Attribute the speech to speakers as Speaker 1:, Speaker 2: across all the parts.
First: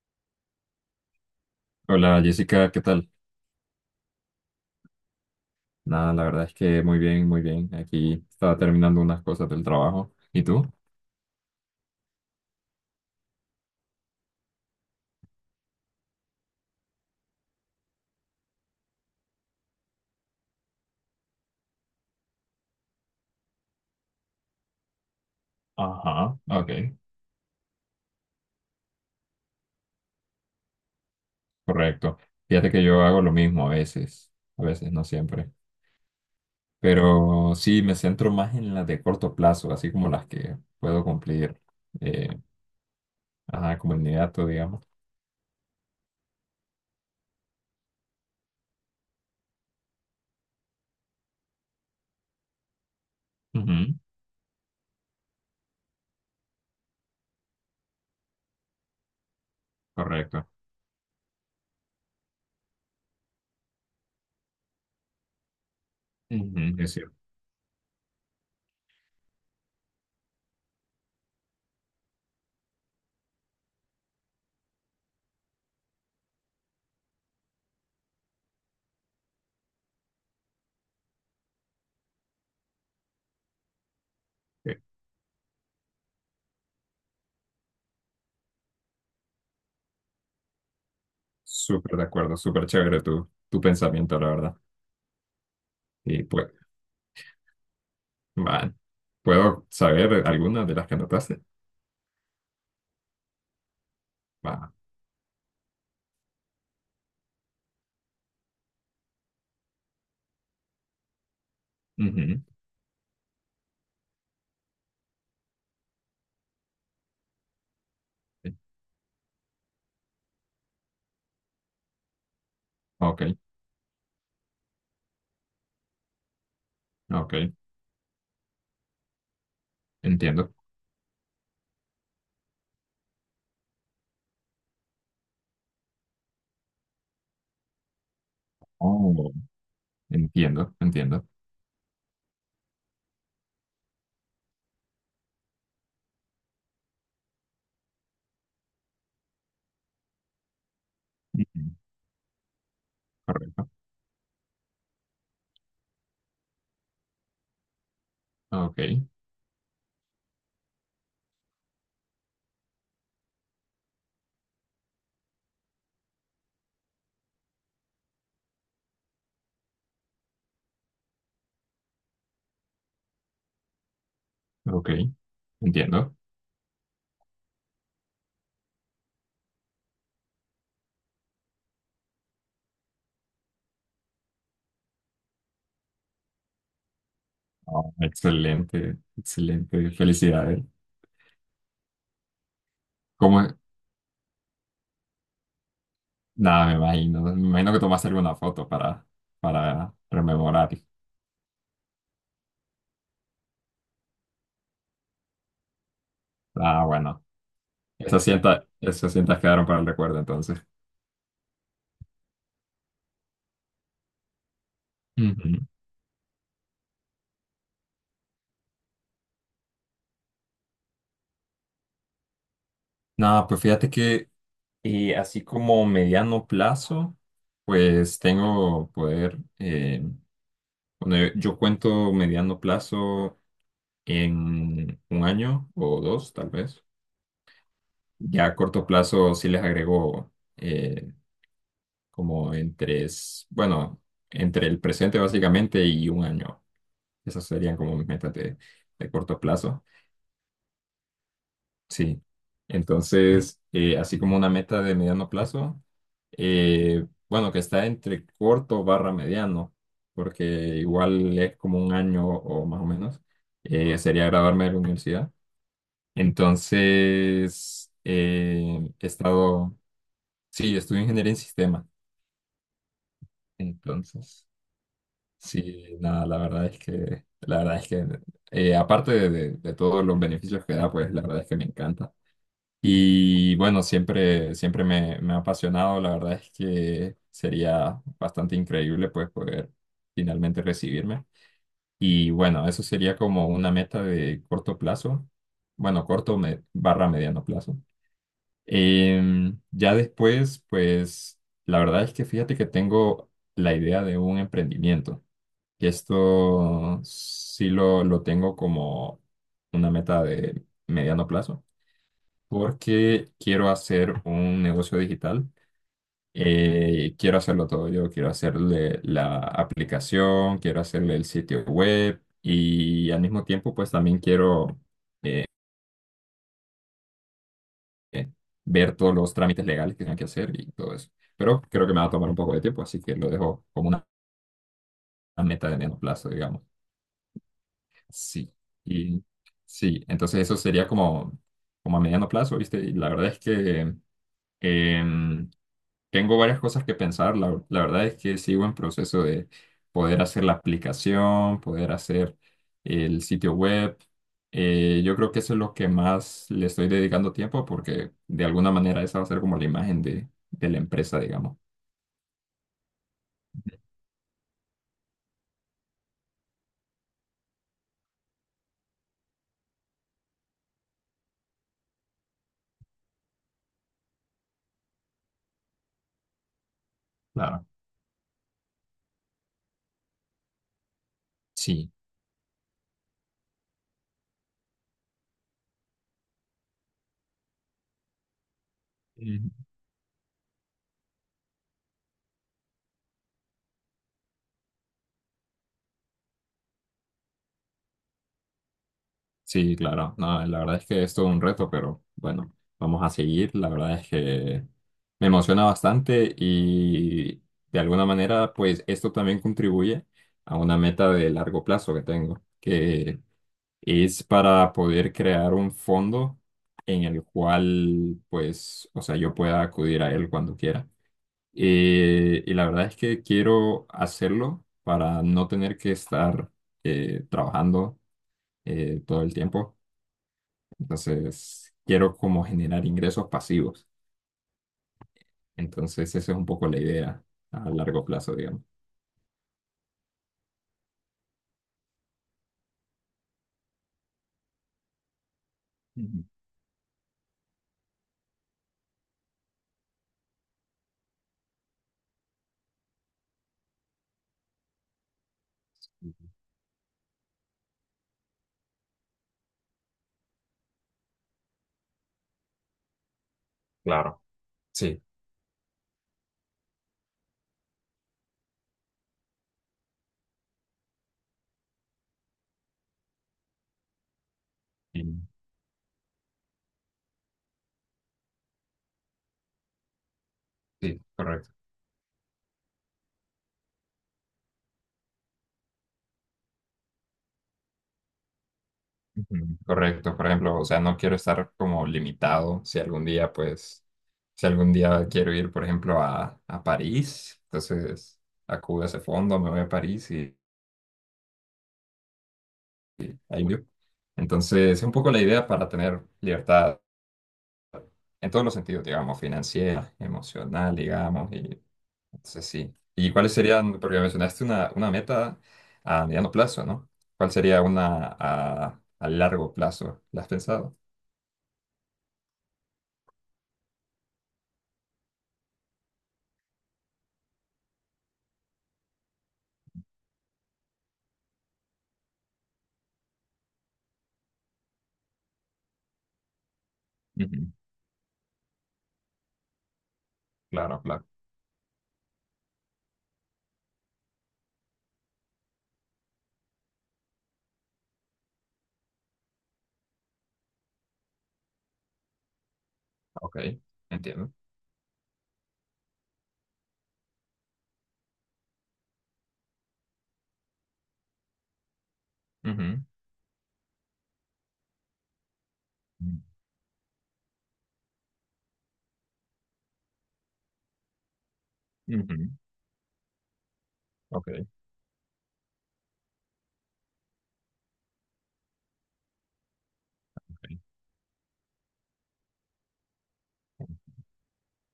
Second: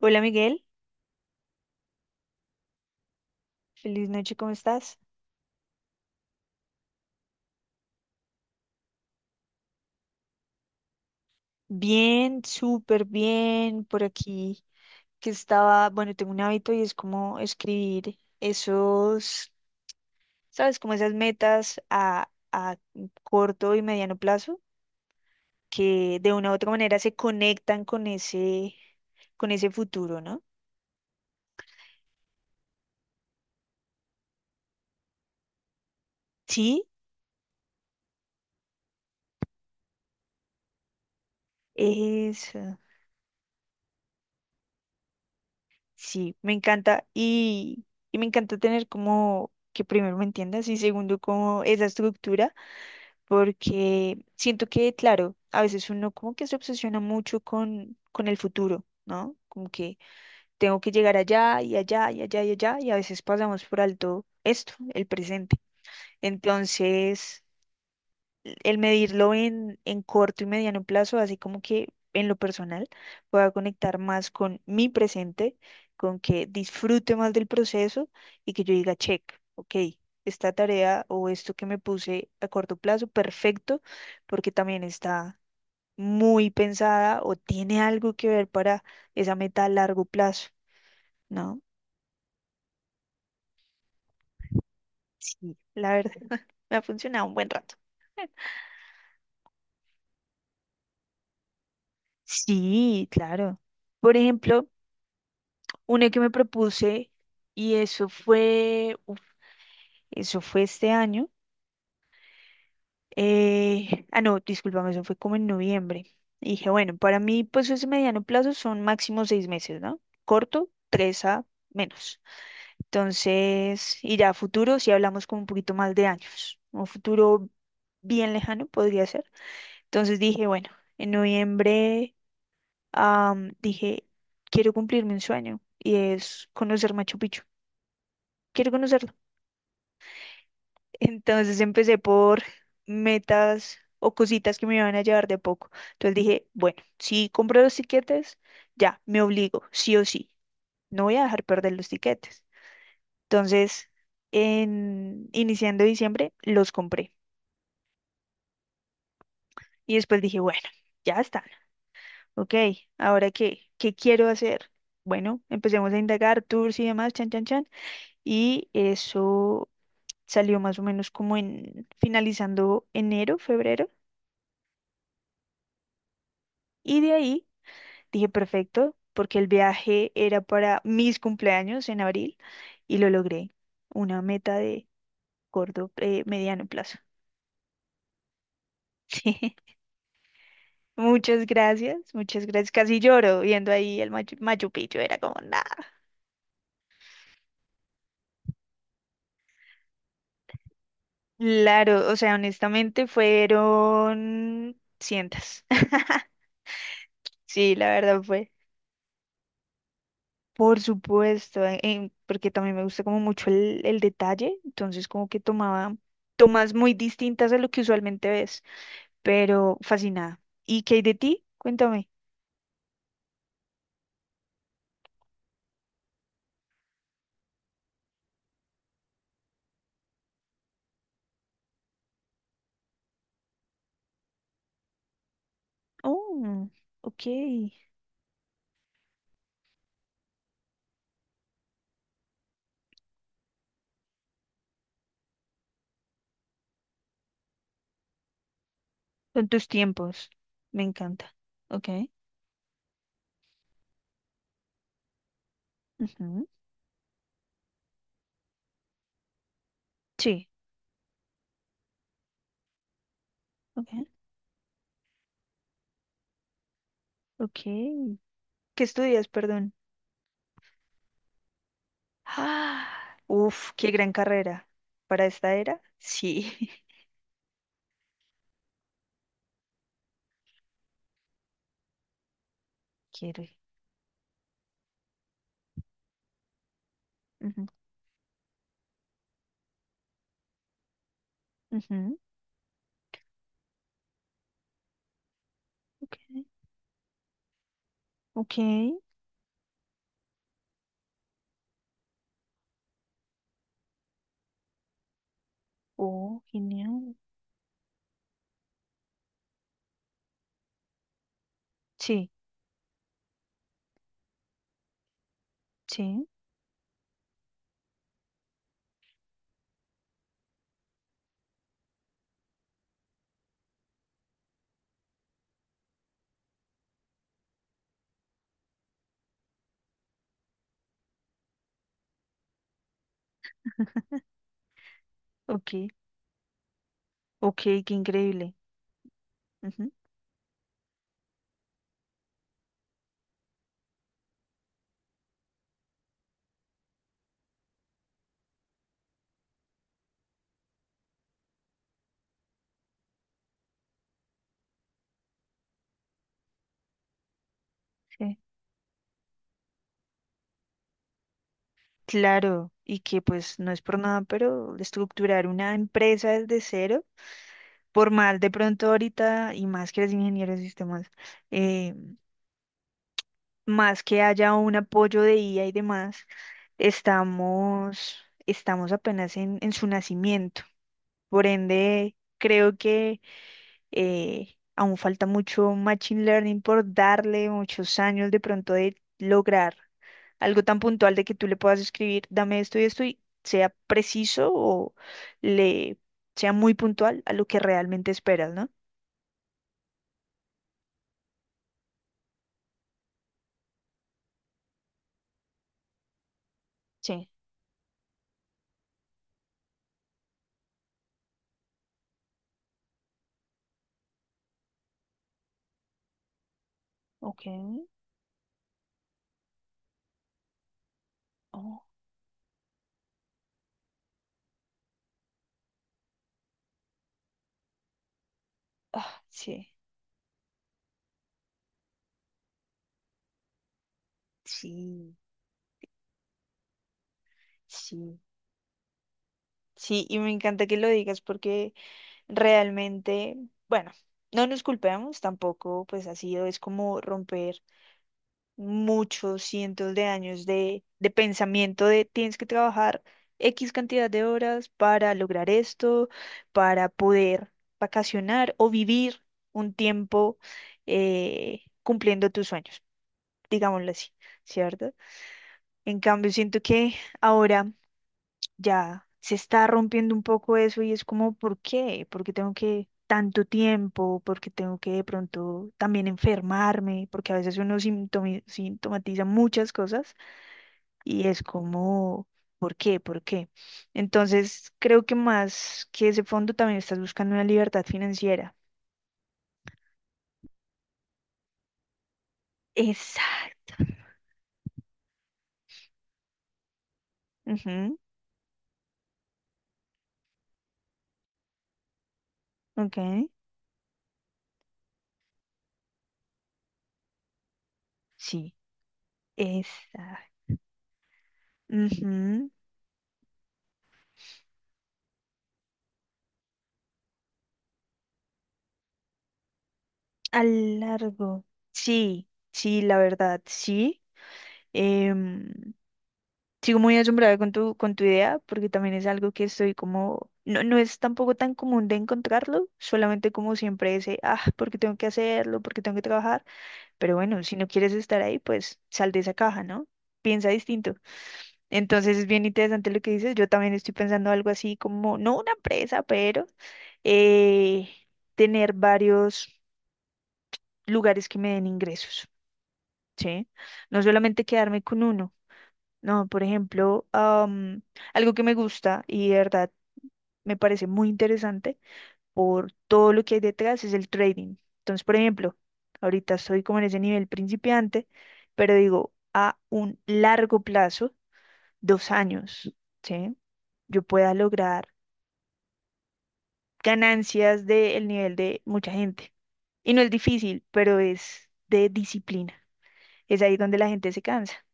Speaker 1: Hola Miguel,
Speaker 2: Hola Jessica, ¿qué tal?
Speaker 1: feliz noche, ¿cómo estás?
Speaker 2: Nada, la verdad es que muy bien, muy bien. Aquí estaba terminando unas cosas del trabajo. ¿Y tú?
Speaker 1: Bien, súper bien, por aquí que estaba, bueno, tengo un hábito y es como escribir esos, ¿sabes? Como esas metas a corto y mediano plazo que de
Speaker 2: Ajá,
Speaker 1: una u otra
Speaker 2: ok,
Speaker 1: manera se conectan con ese futuro, ¿no?
Speaker 2: correcto. Fíjate que yo hago lo mismo a veces, no siempre.
Speaker 1: Sí,
Speaker 2: Pero sí, me centro más en las de corto plazo, así como las que puedo cumplir, eh,
Speaker 1: eso,
Speaker 2: ajá, como inmediato, digamos.
Speaker 1: sí, me encanta y me encanta tener como que primero me entiendas y segundo como esa estructura
Speaker 2: Ujú,
Speaker 1: porque siento que, claro, a veces uno como que se obsesiona mucho con el futuro, ¿no? Como que
Speaker 2: correcto.
Speaker 1: tengo que llegar allá y allá y allá y allá, y a veces pasamos por alto esto, el presente.
Speaker 2: Ujú, es cierto.
Speaker 1: Entonces, el medirlo en corto y mediano plazo, así como que en lo personal pueda conectar más con mi presente, con que disfrute más del proceso y que yo diga, check, ok, esta tarea o esto que me puse a corto plazo, perfecto, porque
Speaker 2: Ok.
Speaker 1: también está muy pensada o tiene algo que ver para esa meta a largo plazo, ¿no?
Speaker 2: Súper de acuerdo, súper chévere tu pensamiento, la verdad.
Speaker 1: Sí, la
Speaker 2: Y
Speaker 1: verdad,
Speaker 2: pues,
Speaker 1: me ha funcionado un buen rato.
Speaker 2: va, ¿puedo saber algunas de las que anotaste?
Speaker 1: Sí, claro. Por ejemplo,
Speaker 2: Va.
Speaker 1: una que me propuse, y eso fue, uf, eso fue este año.
Speaker 2: Ujú.
Speaker 1: Ah, no, discúlpame, eso fue como en noviembre. Y dije, bueno, para mí, pues ese mediano
Speaker 2: Sí.
Speaker 1: plazo son máximo 6 meses, ¿no? Corto, tres a menos.
Speaker 2: Ok,
Speaker 1: Entonces, y ya a futuro, si hablamos como un poquito más de años, un
Speaker 2: ok,
Speaker 1: futuro bien lejano podría ser. Entonces dije,
Speaker 2: entiendo.
Speaker 1: bueno, en noviembre, dije, quiero cumplirme un sueño, y es conocer Machu Picchu. Quiero conocerlo.
Speaker 2: Oh, entiendo, entiendo.
Speaker 1: Entonces empecé por metas o cositas que me iban a llevar de poco. Entonces dije, bueno, si compro los tiquetes, ya, me obligo, sí o sí. No voy a dejar
Speaker 2: Ujú,
Speaker 1: perder los tiquetes.
Speaker 2: correcto.
Speaker 1: Entonces, iniciando diciembre, los compré.
Speaker 2: Ok,
Speaker 1: Y después dije, bueno, ya están. Ok, ¿ahora qué? ¿Qué quiero hacer? Bueno, empecemos a indagar tours y demás, chan, chan, chan. Y eso salió más o menos como en finalizando enero, febrero.
Speaker 2: ok, entiendo.
Speaker 1: Y de ahí dije, perfecto, porque el viaje era para mis cumpleaños en abril y lo logré. Una meta de corto, mediano plazo.
Speaker 2: Oh, excelente,
Speaker 1: Sí.
Speaker 2: excelente. Felicidades.
Speaker 1: Muchas gracias, muchas gracias. Casi lloro
Speaker 2: ¿Cómo es?
Speaker 1: viendo ahí el Machu Picchu, era como nada.
Speaker 2: Nada, me imagino. Me imagino que tomaste alguna foto para rememorar.
Speaker 1: Claro, o sea, honestamente fueron cientos.
Speaker 2: Ah, bueno.
Speaker 1: Sí, la verdad fue.
Speaker 2: Esas cintas quedaron para el recuerdo entonces.
Speaker 1: Por supuesto, porque también me gusta como mucho el detalle, entonces como que
Speaker 2: Ujú.
Speaker 1: tomaba tomas muy distintas a lo que usualmente ves, pero fascinada. ¿Y qué hay de ti? Cuéntame.
Speaker 2: Nada, pues fíjate que así como mediano plazo, pues tengo poder. Bueno, yo cuento mediano plazo en un año o dos, tal
Speaker 1: Oh,
Speaker 2: vez.
Speaker 1: ok.
Speaker 2: Ya a corto plazo sí les agrego eh, como entre, bueno, entre el presente básicamente y un año. Esas serían como mis metas de corto
Speaker 1: Son tus
Speaker 2: plazo.
Speaker 1: tiempos. Me encanta. Ok.
Speaker 2: Sí. Entonces, así como una meta de mediano plazo,
Speaker 1: Ujú.
Speaker 2: bueno, que está entre corto barra mediano, porque
Speaker 1: Sí.
Speaker 2: igual es como un año o más o menos,
Speaker 1: Ok.
Speaker 2: sería graduarme de la universidad.
Speaker 1: Ok.
Speaker 2: Entonces,
Speaker 1: ¿Qué
Speaker 2: he
Speaker 1: estudias, perdón?
Speaker 2: estado, sí, estudio ingeniería en sistemas.
Speaker 1: Ah, uf, qué gran
Speaker 2: Entonces,
Speaker 1: carrera. ¿Para esta era?
Speaker 2: sí, nada, la
Speaker 1: Sí.
Speaker 2: verdad es que, la verdad es que, aparte de, de todos los beneficios que da, pues la verdad es que me encanta.
Speaker 1: Quiero
Speaker 2: Y
Speaker 1: ir.
Speaker 2: bueno, siempre, siempre me, me ha apasionado. La verdad es que
Speaker 1: Ujú.
Speaker 2: sería bastante increíble, pues, poder finalmente recibirme.
Speaker 1: Ujú.
Speaker 2: Y bueno, eso sería como una meta de corto plazo. Bueno,
Speaker 1: Ok.
Speaker 2: barra mediano plazo.
Speaker 1: Ok.
Speaker 2: Ya después, pues la verdad es que fíjate que tengo la idea de un emprendimiento. Y
Speaker 1: Oh,
Speaker 2: esto
Speaker 1: genial.
Speaker 2: sí lo tengo como una meta de mediano plazo,
Speaker 1: Sí.
Speaker 2: porque quiero hacer un negocio digital.
Speaker 1: Sí.
Speaker 2: Quiero hacerlo todo yo, quiero hacerle la aplicación, quiero hacerle el sitio web y al mismo tiempo, pues también quiero eh, ver todos los trámites legales que tenga que hacer y todo eso. Pero creo que me va a tomar un poco de tiempo, así que lo dejo como una meta
Speaker 1: Ok.
Speaker 2: de mediano plazo, digamos.
Speaker 1: Ok, qué
Speaker 2: Sí,
Speaker 1: increíble.
Speaker 2: y
Speaker 1: Ujú,
Speaker 2: sí, entonces eso sería como, como a mediano plazo, ¿viste? Y la verdad es que em, tengo varias cosas que pensar. La verdad es que sigo en proceso de poder hacer la aplicación, poder hacer el sitio web. Yo creo que eso es lo que más le estoy dedicando tiempo porque
Speaker 1: sí.
Speaker 2: de alguna manera esa va a ser como la imagen de la empresa, digamos.
Speaker 1: Claro, y que pues no es por nada, pero estructurar una empresa desde cero, por mal de pronto ahorita, y más que eres ingeniero de sistemas, eh, más que haya un apoyo de IA y demás,
Speaker 2: Claro.
Speaker 1: estamos, estamos apenas en su nacimiento. Por
Speaker 2: Sí.
Speaker 1: ende, creo que aún falta mucho machine learning por darle muchos años de pronto de lograr algo tan puntual de que tú le puedas escribir, dame esto y esto y sea preciso o le sea muy puntual a lo que realmente esperas, ¿no?
Speaker 2: Sí, claro. No, la verdad es que es todo un reto, pero bueno, vamos a seguir. La verdad es que me emociona bastante
Speaker 1: Sí,
Speaker 2: y de alguna manera, pues esto también contribuye a una meta de largo plazo que tengo, que es para poder crear un fondo en el
Speaker 1: ok.
Speaker 2: cual, pues, o sea, yo pueda acudir a él cuando quiera.
Speaker 1: Oh,
Speaker 2: Y la verdad es que quiero hacerlo para no tener que estar trabajando
Speaker 1: ah,
Speaker 2: todo el
Speaker 1: sí,
Speaker 2: tiempo entonces, quiero como generar ingresos pasivos.
Speaker 1: sí,
Speaker 2: Entonces, esa es un poco la idea a largo
Speaker 1: sí,
Speaker 2: plazo, digamos.
Speaker 1: sí, y me encanta que lo digas porque realmente, bueno, no nos culpemos tampoco, pues ha
Speaker 2: Ujú.
Speaker 1: sido, es como romper muchos cientos de años de pensamiento de tienes que trabajar X cantidad de horas para lograr esto, para poder vacacionar o vivir un tiempo cumpliendo tus sueños, digámoslo así,
Speaker 2: Claro,
Speaker 1: ¿cierto?
Speaker 2: sí,
Speaker 1: En cambio, siento que ahora ya se está rompiendo un poco eso y es como, ¿por qué? ¿Por qué tengo que tanto tiempo? ¿Por qué tengo que de
Speaker 2: y-
Speaker 1: pronto también enfermarme? Porque a veces uno sintomatiza muchas cosas
Speaker 2: sí,
Speaker 1: y es
Speaker 2: correcto.
Speaker 1: como, ¿por qué? ¿Por qué? Entonces, creo que más que ese fondo también estás buscando una libertad financiera.
Speaker 2: Ujú, correcto, por ejemplo, o sea, no quiero estar como limitado si algún día,
Speaker 1: Exacto.
Speaker 2: pues, si algún día quiero ir, por ejemplo, a París,
Speaker 1: Ujú.
Speaker 2: entonces acudo a ese fondo, me voy a París y
Speaker 1: Ok.
Speaker 2: ahí voy. Entonces, es un poco la idea para tener libertad en todos
Speaker 1: Sí.
Speaker 2: los sentidos, digamos, financiera,
Speaker 1: Exacto.
Speaker 2: emocional, digamos, y sí,
Speaker 1: Ujú.
Speaker 2: sí. ¿Y cuáles serían, porque mencionaste una meta a mediano plazo, ¿no? ¿Cuál sería una a largo plazo? ¿La has
Speaker 1: A
Speaker 2: pensado?
Speaker 1: largo. Sí, sí, la verdad, sí. em, Sigo muy asombrada con tu idea, porque también es algo que estoy como, no, no es tampoco tan común de encontrarlo, solamente como siempre ese, ah, porque tengo que hacerlo, porque tengo que trabajar, pero bueno,
Speaker 2: Ujú.
Speaker 1: si no quieres estar ahí, pues sal de esa caja, ¿no? Piensa
Speaker 2: Claro,
Speaker 1: distinto.
Speaker 2: claro.
Speaker 1: Entonces es bien interesante lo que dices, yo también estoy pensando algo así como, no una empresa, pero eh, tener varios lugares que me den ingresos,
Speaker 2: Ok,
Speaker 1: ¿sí? No
Speaker 2: entiendo.
Speaker 1: solamente quedarme con uno no, por ejemplo, algo que me gusta y de verdad me parece muy interesante por
Speaker 2: Ujú.
Speaker 1: todo lo que hay detrás es el trading. Entonces, por ejemplo, ahorita estoy como en ese nivel principiante, pero digo, a un largo plazo, dos
Speaker 2: Ujú.
Speaker 1: años, ¿sí? Yo
Speaker 2: Ok,
Speaker 1: pueda lograr ganancias del nivel de mucha gente. Y no es
Speaker 2: ok.
Speaker 1: difícil, pero es de disciplina. Es ahí donde la gente se cansa.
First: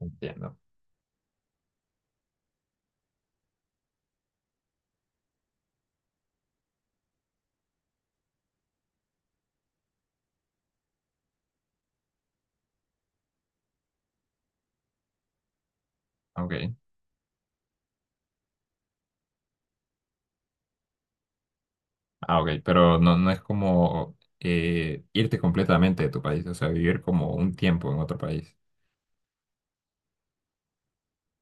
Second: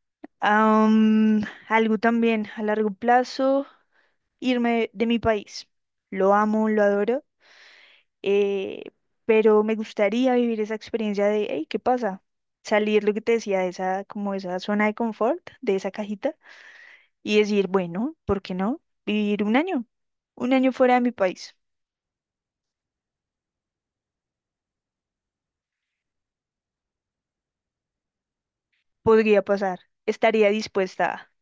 Speaker 2: Entiendo.
Speaker 1: Am, algo también a largo plazo. Irme de mi país. Lo amo, lo adoro, eh, pero me gustaría vivir esa experiencia de, hey, ¿qué pasa? Salir lo que te decía, de esa, como esa zona de confort, de esa cajita,
Speaker 2: Ok.
Speaker 1: y decir, bueno, ¿por qué no? Vivir un año fuera de mi país.
Speaker 2: Ah, ok, pero no, no es como irte completamente de tu país, o sea, vivir como un tiempo en otro país.
Speaker 1: Podría pasar, estaría dispuesta a,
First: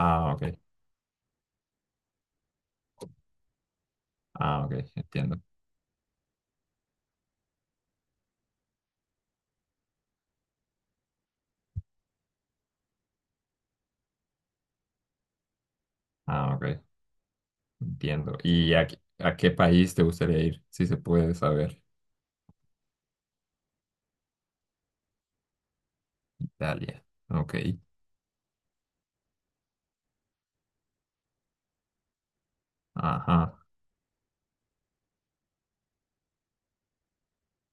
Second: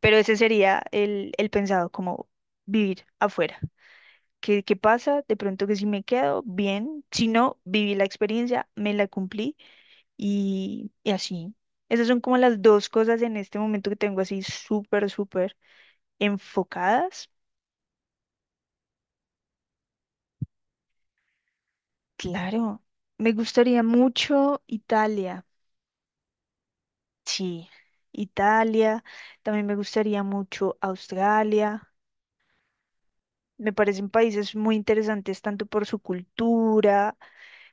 Speaker 1: pero ese
Speaker 2: ok.
Speaker 1: sería el pensado, como vivir afuera. ¿Qué,
Speaker 2: Ah, ok,
Speaker 1: qué pasa? De
Speaker 2: entiendo.
Speaker 1: pronto que si me quedo, bien, si no, viví la experiencia, me la cumplí y así. Esas son como las dos cosas en este momento que tengo así súper, súper
Speaker 2: Ah, ok,
Speaker 1: enfocadas.
Speaker 2: entiendo. ¿Y a, a qué país te gustaría ir, si se puede saber?
Speaker 1: Claro, me gustaría mucho Italia.
Speaker 2: Italia. Ok.
Speaker 1: Sí, Italia. También me gustaría mucho Australia.
Speaker 2: Ajá.
Speaker 1: Me parecen países muy interesantes tanto por su cultura,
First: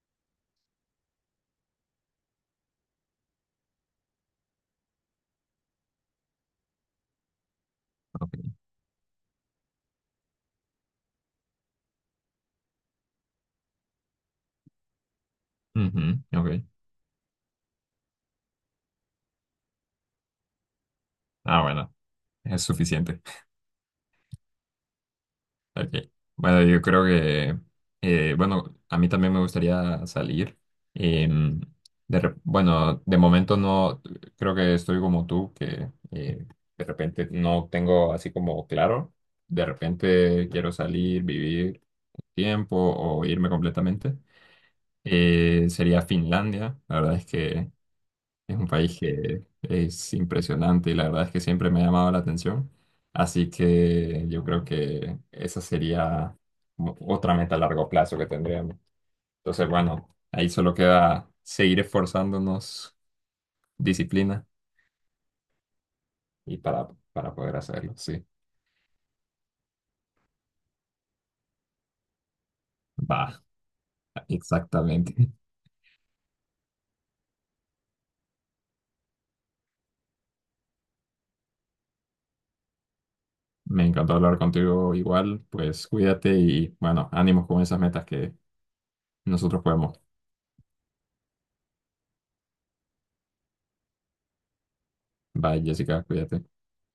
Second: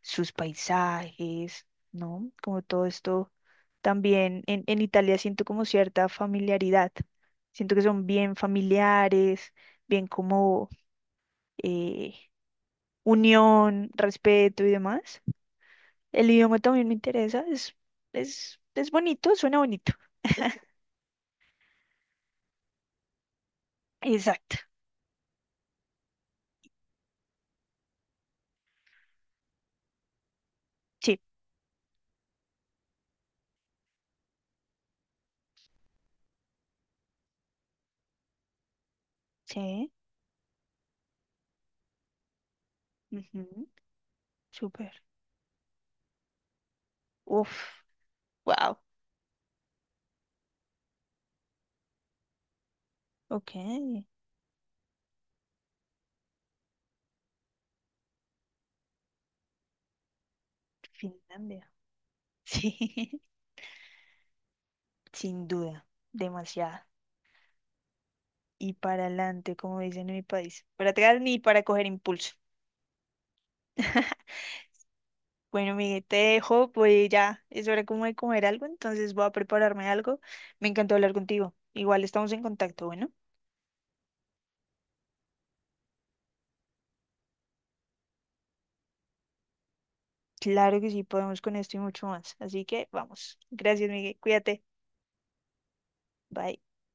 Speaker 1: sus paisajes, ¿no? Como todo esto también en Italia siento como cierta familiaridad. Siento que son
Speaker 2: Ok.
Speaker 1: bien familiares, bien como eh, unión, respeto y demás.
Speaker 2: Ujú,
Speaker 1: El idioma
Speaker 2: ok.
Speaker 1: también me interesa, es bonito, suena bonito.
Speaker 2: Ah, bueno. Es suficiente.
Speaker 1: Exacto.
Speaker 2: Ok. Bueno, yo creo que, bueno, a mí también me gustaría salir.
Speaker 1: Sí,
Speaker 2: Em, bueno, de momento no, creo que estoy como tú, que de repente no tengo así como claro. De
Speaker 1: sí.
Speaker 2: repente quiero salir, vivir tiempo o irme
Speaker 1: Ujú.
Speaker 2: completamente.
Speaker 1: Súper.
Speaker 2: Sería Finlandia. La verdad es que...
Speaker 1: Uf,
Speaker 2: Es un
Speaker 1: wow.
Speaker 2: país que es impresionante y la verdad es que siempre me ha llamado la atención. Así
Speaker 1: Ok,
Speaker 2: que yo creo que esa sería otra meta a largo plazo que tendríamos. Entonces, bueno, ahí solo queda
Speaker 1: Finlandia.
Speaker 2: seguir esforzándonos,
Speaker 1: Sí,
Speaker 2: disciplina
Speaker 1: sin duda,
Speaker 2: y
Speaker 1: demasiado.
Speaker 2: para poder hacerlo, sí.
Speaker 1: Y para adelante, como dicen en mi país. Para atrás ni para coger impulso.
Speaker 2: Va, exactamente.
Speaker 1: Bueno, Miguel, te dejo, pues ya es hora como de comer algo, entonces voy a prepararme algo. Me encantó hablar contigo. Igual estamos en contacto, bueno.
Speaker 2: Me encantó hablar contigo igual, pues cuídate y bueno, ánimos con esas metas que nosotros podemos.
Speaker 1: Claro que sí, podemos con esto y mucho más. Así que vamos. Gracias, Miguel. Cuídate.
Speaker 2: Bye, Jessica, cuídate.
Speaker 1: Bye.